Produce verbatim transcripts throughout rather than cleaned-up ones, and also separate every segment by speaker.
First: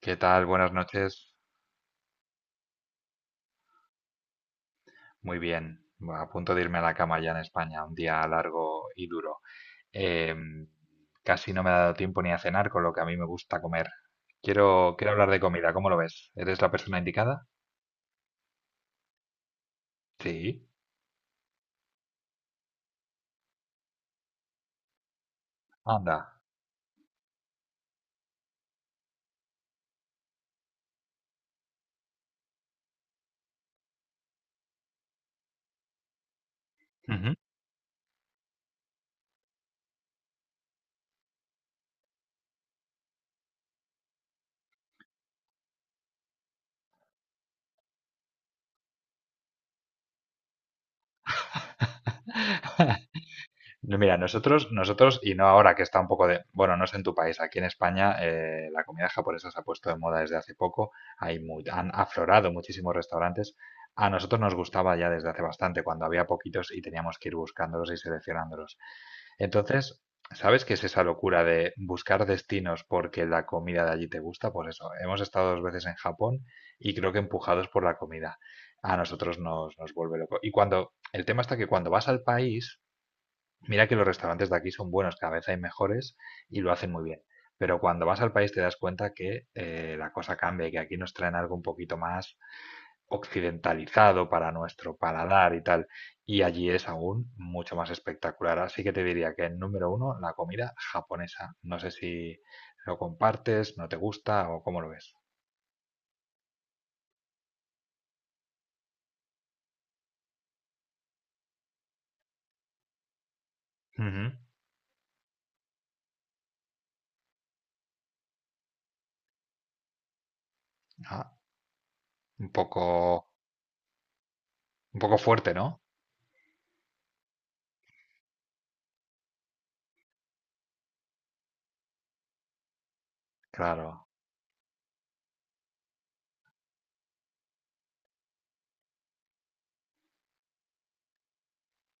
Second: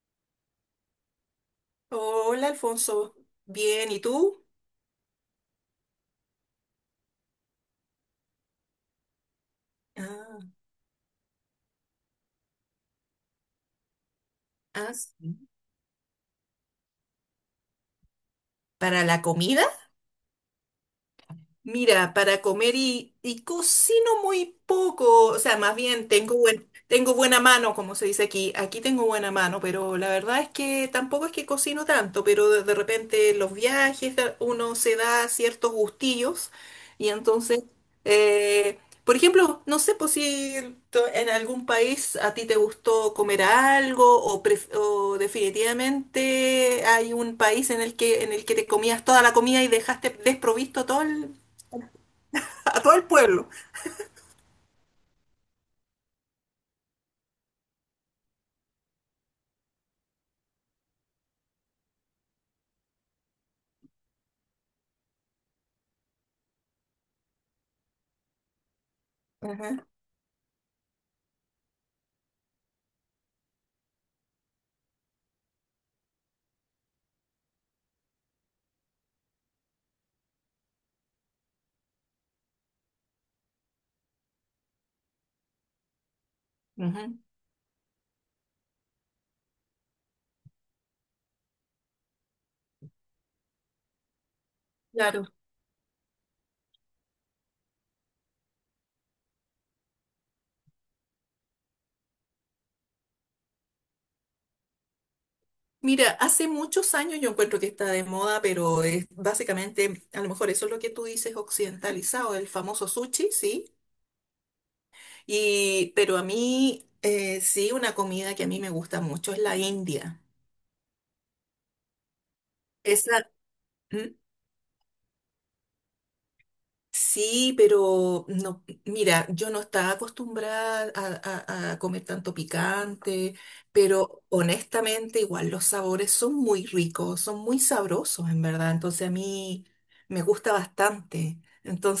Speaker 1: ¿Qué tal? Buenas noches.
Speaker 2: Hola, Alfonso. Bien, ¿y tú?
Speaker 1: Muy bien. A punto de irme a la cama ya en España. Un día largo y duro.
Speaker 2: Ah,
Speaker 1: Em, Casi no me ha dado tiempo ni a cenar, con lo que a mí me gusta comer.
Speaker 2: ah,
Speaker 1: Quiero, quiero hablar
Speaker 2: sí.
Speaker 1: de comida. ¿Cómo lo ves? ¿Eres la persona indicada?
Speaker 2: Para la comida.
Speaker 1: Sí.
Speaker 2: Mira, para comer y, y cocino muy poco, o sea, más bien
Speaker 1: Anda.
Speaker 2: tengo buen- tengo buena mano, como se dice aquí. Aquí tengo buena mano, pero la verdad es que tampoco es que cocino tanto, pero de, de repente en los viajes da- uno se da ciertos gustillos y
Speaker 1: Ujú.
Speaker 2: entonces, eh, por ejemplo, no sé, pues si to- en algún país a ti te gustó comer algo o, pref- o definitivamente hay un país en el que en el que te comías toda la comida y dejaste desprovisto todo el a todo el pueblo.
Speaker 1: No, mira, nosotros, nosotros, y no ahora que está un poco de, bueno, no sé en tu país, aquí en España eh, la comida japonesa se ha puesto de moda desde hace poco, hay mu- han aflorado muchísimos restaurantes. A nosotros nos gustaba ya desde hace bastante, cuando había poquitos y teníamos que ir buscándolos y seleccionándolos.
Speaker 2: Ajá,
Speaker 1: Entonces, ¿sabes qué es esa locura de buscar destinos porque la comida de allí te gusta? Pues eso, hemos estado dos veces en Japón y creo que empujados por la comida. A nosotros nos, nos vuelve loco. Y cuando, el tema está que cuando vas al país, mira que los restaurantes de aquí son buenos, cada vez hay mejores y lo hacen muy
Speaker 2: ajá.
Speaker 1: bien. Pero cuando vas al país te das cuenta que eh, la cosa cambia y que aquí nos traen algo un poquito más occidentalizado para nuestro
Speaker 2: Claro.
Speaker 1: paladar y tal. Y allí es aún mucho más espectacular. Así que te diría que en número uno, la comida japonesa. No sé si lo compartes, no te gusta o cómo lo ves.
Speaker 2: Mira, hace muchos años yo encuentro que está de moda, pero es básicamente, a lo mejor eso es lo que tú dices, occidentalizado, el famoso sushi, sí.
Speaker 1: Ujú.
Speaker 2: Y, pero a mí, eh, sí, una comida que a mí me gusta mucho es la India.
Speaker 1: Ah, un poco,
Speaker 2: Esa, ¿Mm?
Speaker 1: un poco fuerte, ¿no?
Speaker 2: Sí, pero no, mira, yo no estaba acostumbrada a, a- a comer tanto picante,
Speaker 1: Claro.
Speaker 2: pero honestamente igual los sabores son muy ricos, son muy sabrosos en verdad, entonces a mí me gusta bastante.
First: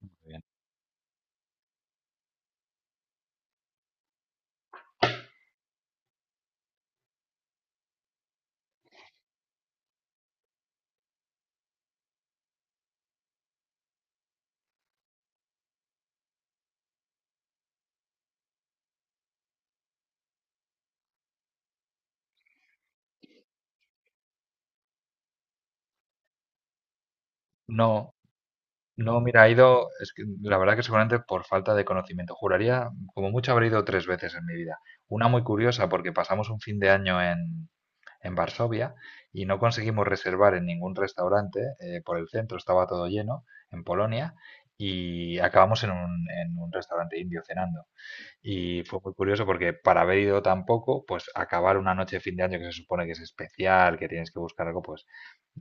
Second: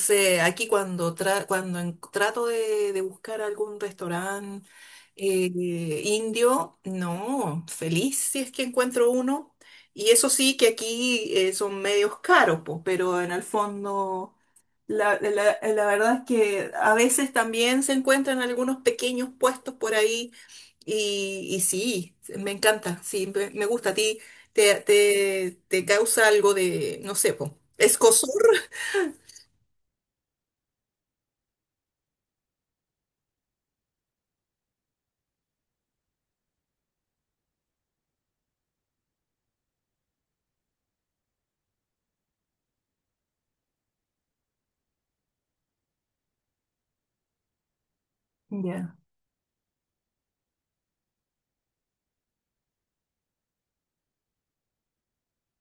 Speaker 1: Muy bien.
Speaker 2: aquí cuando, tra- cuando en- trato de, de buscar algún restaurante eh, indio, no, feliz si es que encuentro uno. Y eso sí que aquí, eh, son medios caros, pues, pero en el fondo... La, la- la verdad es que a veces también se encuentran algunos pequeños puestos por ahí y, y sí, me encanta, sí, me, me gusta a ti, te, te, te causa algo de, no sé, po,
Speaker 1: No.
Speaker 2: escozor.
Speaker 1: No, mira, ha ido, es que la verdad que seguramente por falta de conocimiento. Juraría, como mucho, habré ido tres veces en mi vida. Una muy curiosa porque pasamos un fin de año en, en Varsovia y no conseguimos reservar en ningún restaurante eh, por el centro, estaba todo lleno en Polonia y acabamos en un, en un restaurante indio cenando. Y
Speaker 2: Ya.
Speaker 1: fue muy curioso porque para haber ido tan poco, pues acabar una noche de fin de año que se supone que es especial, que tienes que buscar algo, pues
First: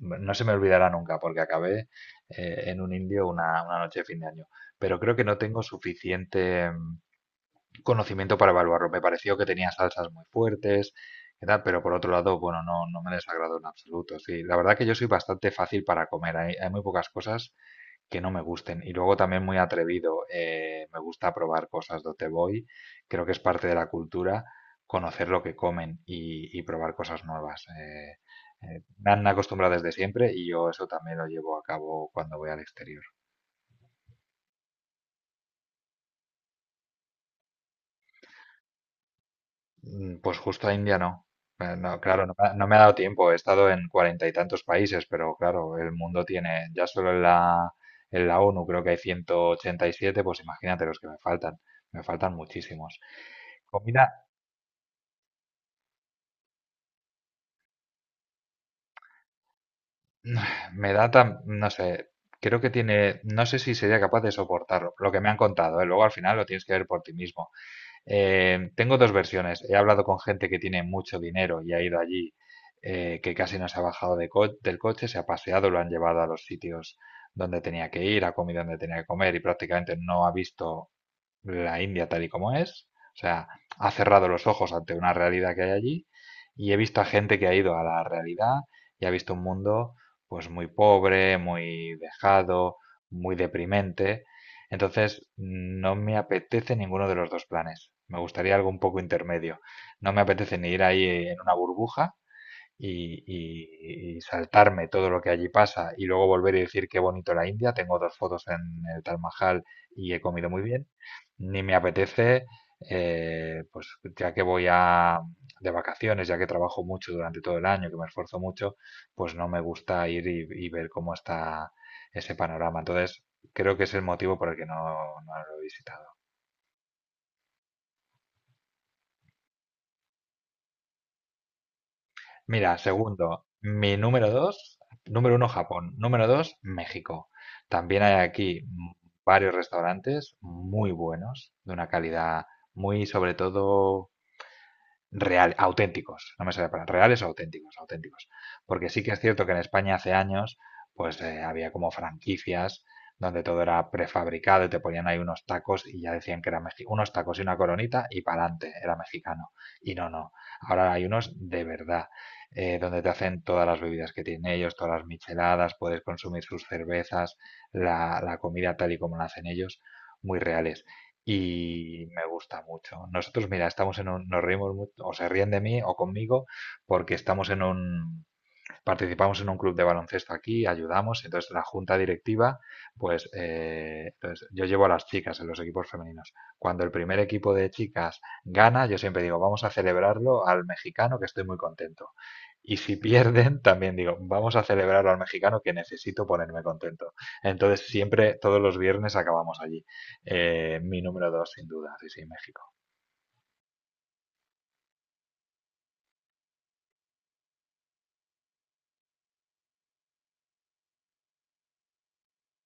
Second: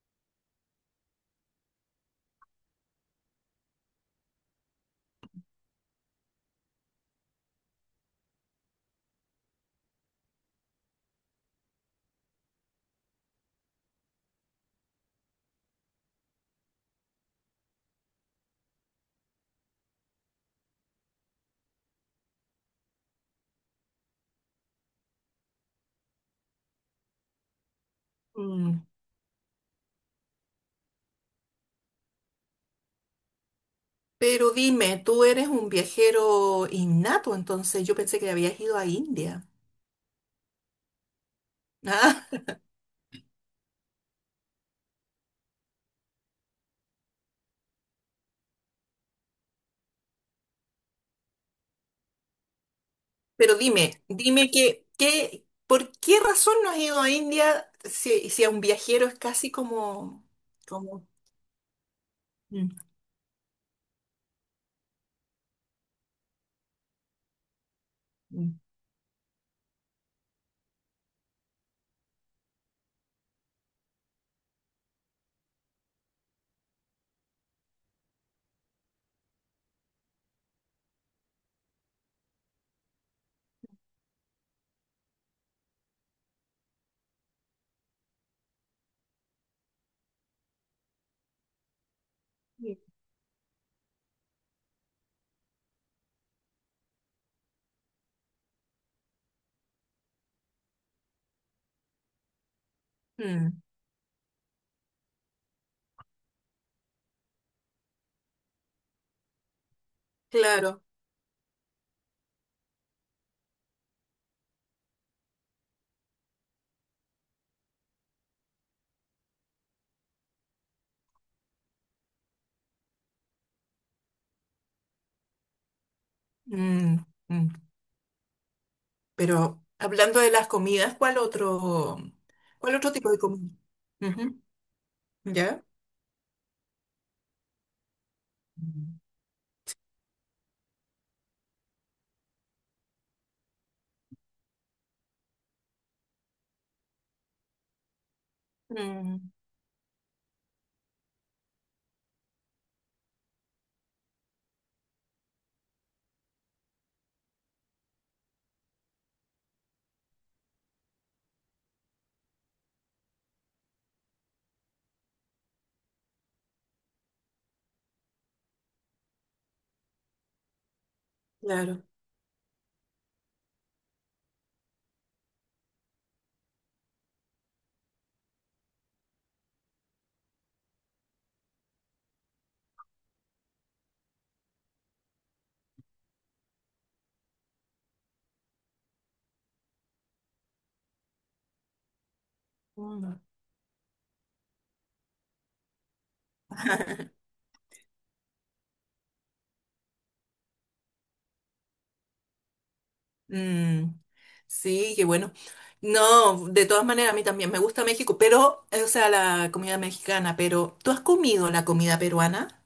Speaker 1: m- no se me olvidará nunca porque acabé eh, en un indio una, una noche de fin de año. Pero creo que no tengo suficiente mm, conocimiento para evaluarlo. Me pareció que tenía salsas muy fuertes, y tal, pero por otro lado, bueno, no, no me desagradó en absoluto. Sí, la verdad que yo soy bastante fácil para comer. Hay, hay muy pocas cosas que no me gusten. Y luego también muy atrevido, eh, me gusta probar cosas donde voy, creo que es parte de la cultura conocer lo que comen y, y probar cosas nuevas. Eh, eh,
Speaker 2: Mm.
Speaker 1: me han acostumbrado desde siempre y yo eso también lo llevo a cabo cuando voy al exterior.
Speaker 2: Pero dime, tú eres un viajero innato, entonces yo pensé que habías ido a India.
Speaker 1: Mm, Pues justo a India no. Eh, no, claro,
Speaker 2: Ah,
Speaker 1: no, me ha no me ha dado tiempo. He estado en cuarenta y tantos países, pero claro, el mundo tiene, ya solo en la, en la O N U creo que hay ciento ochenta y siete, pues imagínate los que me faltan. Me faltan muchísimos.
Speaker 2: pero dime,
Speaker 1: Comida.
Speaker 2: dime que, que, ¿por qué razón no has ido a India si, si a un viajero es casi como,
Speaker 1: Me
Speaker 2: como...
Speaker 1: da tan, no sé, creo que
Speaker 2: Mm.
Speaker 1: tiene, no sé si sería capaz de soportarlo, lo que me han contado, ¿eh? Luego al final lo tienes que ver por ti mismo.
Speaker 2: Mm.
Speaker 1: Eh, tengo dos versiones, he hablado con gente que tiene mucho dinero y ha ido allí, eh, que casi no se ha bajado de co- del coche, se ha paseado, lo han llevado a los sitios donde tenía que ir, ha comido donde tenía que comer y prácticamente no ha visto la India tal y como es, o sea, ha cerrado los ojos ante una realidad que hay allí y he visto a gente que ha ido a la realidad y ha visto un mundo pues muy pobre, muy dejado, muy deprimente. Entonces, no me apetece ninguno de los dos planes. Me gustaría algo un poco intermedio. No me apetece ni ir ahí en una burbuja, y,
Speaker 2: Mm,
Speaker 1: y- y saltarme todo lo que allí pasa y luego volver y decir qué bonito la India. Tengo dos fotos en el Taj Mahal y he comido muy
Speaker 2: claro.
Speaker 1: bien. Ni me apetece, eh, pues ya que voy a de vacaciones, ya que trabajo mucho durante todo el año, que me esfuerzo mucho, pues no me gusta ir y, y ver cómo está ese panorama. Entonces, creo que es el motivo por el que no, no lo he visitado.
Speaker 2: Mm, mm. Pero hablando de las comidas, ¿cuál otro, ¿cuál
Speaker 1: Mira,
Speaker 2: otro tipo de
Speaker 1: segundo,
Speaker 2: comida?
Speaker 1: mi número
Speaker 2: Ujú,
Speaker 1: dos, número uno
Speaker 2: ¿Ya?
Speaker 1: Japón, número dos México. También hay aquí mm,
Speaker 2: Mm.
Speaker 1: varios restaurantes muy buenos, de una calidad muy, sobre todo, real, auténticos, no me sale para reales o auténticos, auténticos. Porque sí que es
Speaker 2: Mm,
Speaker 1: cierto que en España hace años pues eh, había como franquicias donde todo era prefabricado y te ponían ahí unos tacos y ya decían que era mexi- unos tacos y una coronita y para adelante, era mexicano. Y no, no. Ahora hay unos de verdad, eh, donde te hacen todas las bebidas que tienen ellos, todas las micheladas, puedes consumir sus cervezas, la, la comida tal y como la hacen ellos, muy reales
Speaker 2: claro.
Speaker 1: y me gusta mucho. Nosotros, mira, estamos en un, nos reímos mucho, o se ríen de mí o conmigo, porque estamos en un, participamos en un club de baloncesto aquí, ayudamos, entonces la junta directiva, pues eh, entonces yo llevo a las chicas en los equipos femeninos. Cuando el primer equipo de chicas gana, yo siempre digo, vamos a celebrarlo al mexicano que estoy muy contento. Y si
Speaker 2: Mm.
Speaker 1: pierden, también digo, vamos a celebrarlo al mexicano que necesito ponerme contento. Entonces siempre, todos los viernes acabamos allí. Eh, mi número dos, sin duda, sí, sí, México.
Speaker 2: Mm, sí, qué bueno. No, de todas maneras, a mí también me gusta México, pero, eh, o sea, la comida mexicana, pero ¿tú has comido la comida peruana?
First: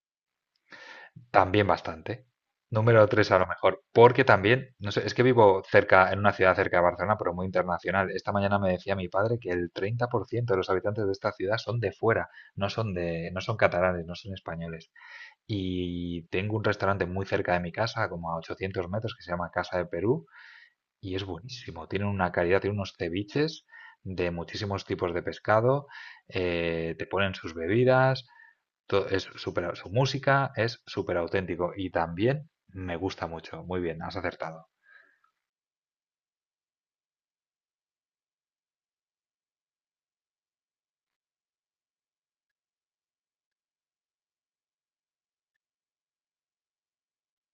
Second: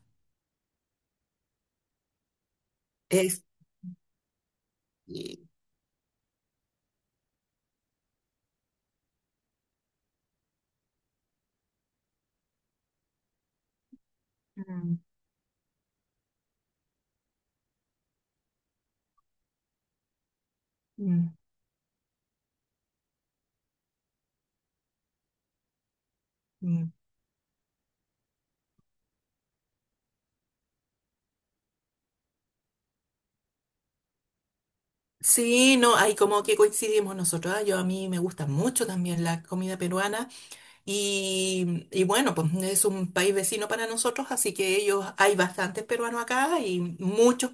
Speaker 1: También bastante. Número tres a
Speaker 2: Es...
Speaker 1: lo mejor, porque también, no sé, es que
Speaker 2: y-
Speaker 1: vivo cerca, en una ciudad cerca de Barcelona, pero muy internacional. Esta mañana me decía mi padre que el treinta por ciento de los habitantes de esta ciudad son de fuera, no son de, no son catalanes, no son españoles.
Speaker 2: Mm,
Speaker 1: Y tengo un restaurante muy cerca de mi casa, como a ochocientos metros, que se llama Casa de Perú, y es
Speaker 2: mm,
Speaker 1: buenísimo. Tienen una calidad, tienen unos ceviches de muchísimos tipos de pescado,
Speaker 2: mm.
Speaker 1: eh, te ponen sus bebidas, todo es súper, su música es súper auténtico y también me gusta mucho. Muy bien, has acertado.
Speaker 2: Sí, no, ahí como que coincidimos nosotros. Ah, yo a mí me gusta mucho también la comida peruana. Y, y bueno, pues es un país vecino para nosotros, así que ellos, hay bastantes peruanos acá y muchos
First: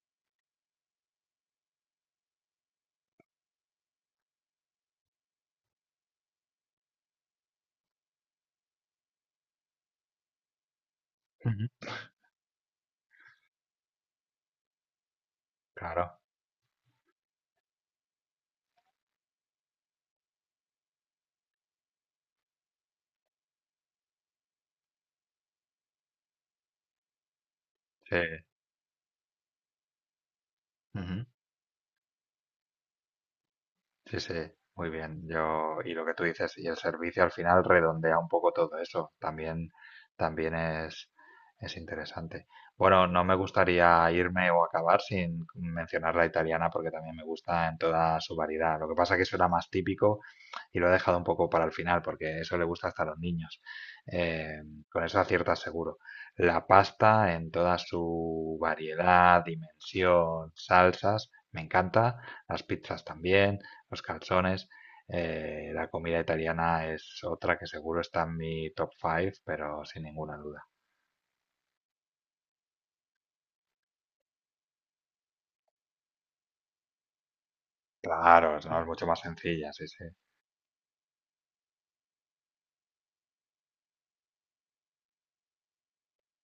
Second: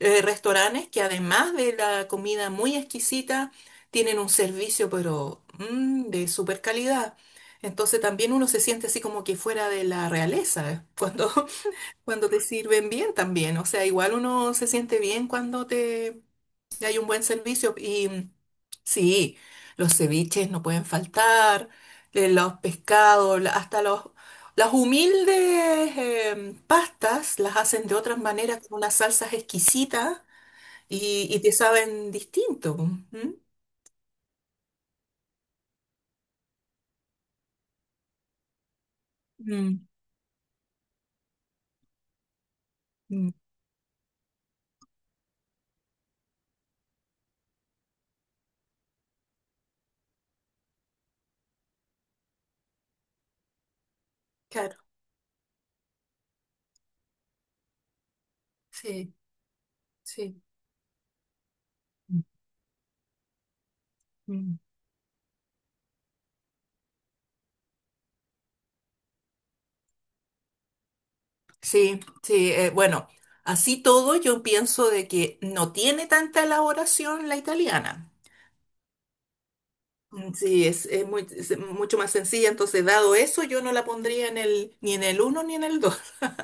Speaker 2: eh, restaurantes que además de la comida muy exquisita, tienen un servicio pero mm, de super calidad. Entonces también uno se siente así como que fuera de la realeza eh, cuando,
Speaker 1: Ujú.
Speaker 2: cuando te sirven bien también. O sea, igual uno se siente bien cuando
Speaker 1: Claro,
Speaker 2: te hay un buen servicio y sí, los ceviches no pueden faltar, eh, los pescados, la- hasta los, las humildes eh, pastas las hacen de
Speaker 1: sí.
Speaker 2: otras maneras con unas salsas exquisitas
Speaker 1: Ujú.
Speaker 2: y, y te saben distinto. ¿M?
Speaker 1: Sí, sí, muy bien. Yo, y lo que tú dices, y el servicio al final redondea un poco todo eso. También,
Speaker 2: Mm,
Speaker 1: también es, es interesante. Bueno, no
Speaker 2: mm,
Speaker 1: me gustaría irme o acabar sin mencionar la italiana porque también me gusta en toda su variedad. Lo que pasa que eso era más típico y lo he dejado un poco para el final porque eso le gusta hasta a los niños. Eh,
Speaker 2: claro,
Speaker 1: con eso aciertas seguro. La pasta en toda su
Speaker 2: sí.
Speaker 1: variedad,
Speaker 2: Sí.
Speaker 1: dimensión, salsas, me encanta. Las pizzas también los
Speaker 2: Mm.
Speaker 1: calzones. Eh, la comida italiana es otra que seguro está en mi top cinco, pero sin ninguna duda.
Speaker 2: Sí, sí, eh, bueno, así todo yo pienso de que no tiene tanta elaboración la italiana.
Speaker 1: Claro, es- no, es mucho más sencilla, sí, sí.
Speaker 2: Mm, sí, es, es muy, es mucho más sencilla, entonces dado eso yo no la pondría en el, ni en el uno ni en el dos.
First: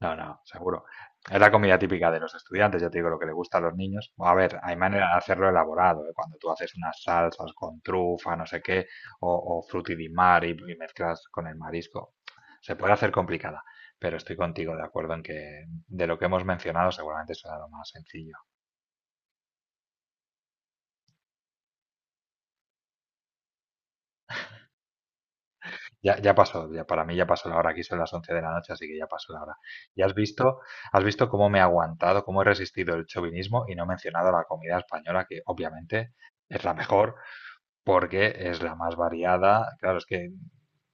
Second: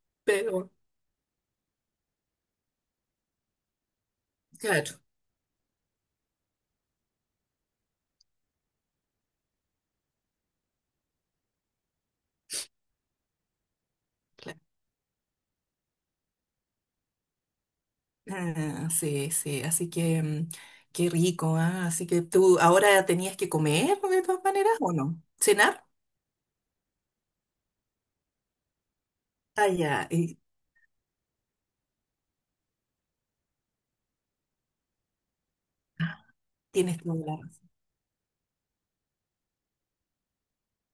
Speaker 1: No, no,
Speaker 2: Pero
Speaker 1: seguro. Es la comida típica de los estudiantes, yo te digo lo que le gusta a los niños. A ver, hay
Speaker 2: claro,
Speaker 1: manera de hacerlo elaborado, ¿eh? Cuando tú haces unas salsas con trufa, no sé qué, o, o frutti di mare y, y mezclas con el marisco. Se puede hacer complicada, pero estoy
Speaker 2: claro.
Speaker 1: contigo de acuerdo en que de lo que hemos mencionado seguramente será lo más sencillo.
Speaker 2: Ah, sí, sí, así que mm, qué rico, ah, así que tú ahora tenías que comer de todas maneras, ¿o no? ¿Cenar?
Speaker 1: Ya, ya pasó, ya, para mí ya pasó la hora, aquí son las once de la noche, así que ya pasó la hora.
Speaker 2: Ah,
Speaker 1: Ya
Speaker 2: ya,
Speaker 1: has
Speaker 2: y
Speaker 1: visto, has visto cómo me he aguantado, cómo he resistido el chauvinismo y no he mencionado la comida española, que obviamente es la
Speaker 2: tienes
Speaker 1: mejor
Speaker 2: toda la razón.
Speaker 1: porque es la más variada. Claro, es que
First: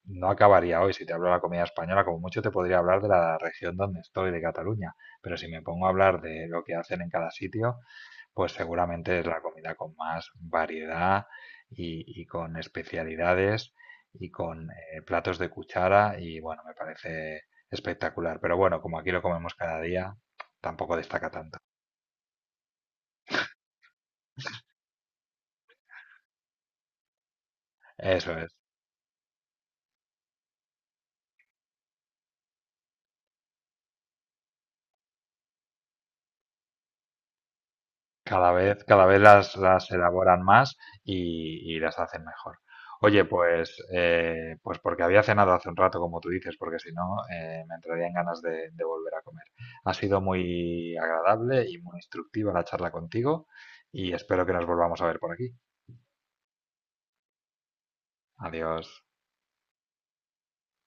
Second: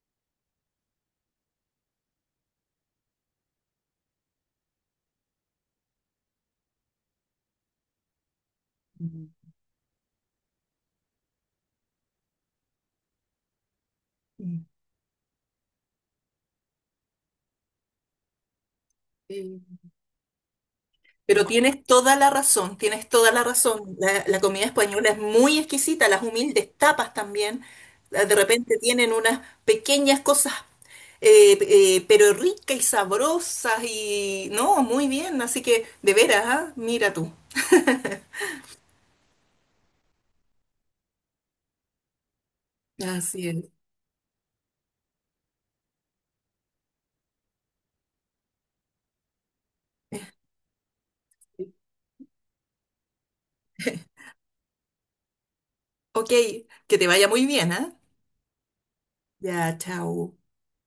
Speaker 1: no acabaría hoy si te hablo de la comida española, como mucho te podría hablar de la región donde estoy, de Cataluña, pero si me pongo a hablar de lo que hacen en cada sitio, pues seguramente es
Speaker 2: Mm,
Speaker 1: la comida con más variedad y, y con especialidades y
Speaker 2: mm.
Speaker 1: con eh, platos de cuchara y bueno, me parece espectacular. Pero bueno, como aquí lo comemos
Speaker 2: Sí.
Speaker 1: cada día, tampoco destaca
Speaker 2: Pero
Speaker 1: tanto.
Speaker 2: tienes toda la razón, tienes toda la razón. La, la comida española es muy exquisita, las humildes tapas también. eh,
Speaker 1: Eso
Speaker 2: De
Speaker 1: es.
Speaker 2: repente tienen unas pequeñas cosas, eh, eh, pero ricas y sabrosas y... No, muy bien, así que de veras, ¿ah? Mira tú.
Speaker 1: Cada vez, cada vez las, las elaboran más y, y las hacen mejor. Oye,
Speaker 2: Así es.
Speaker 1: pues, eh, pues porque había cenado hace un rato, como tú dices, porque si no, eh, me entrarían ganas de, de volver a comer. Ha sido muy agradable y muy instructiva la charla contigo y espero que nos volvamos a ver por aquí.
Speaker 2: Ok, que te vaya muy bien, ¿ah?
Speaker 1: Adiós.
Speaker 2: Ya, chao.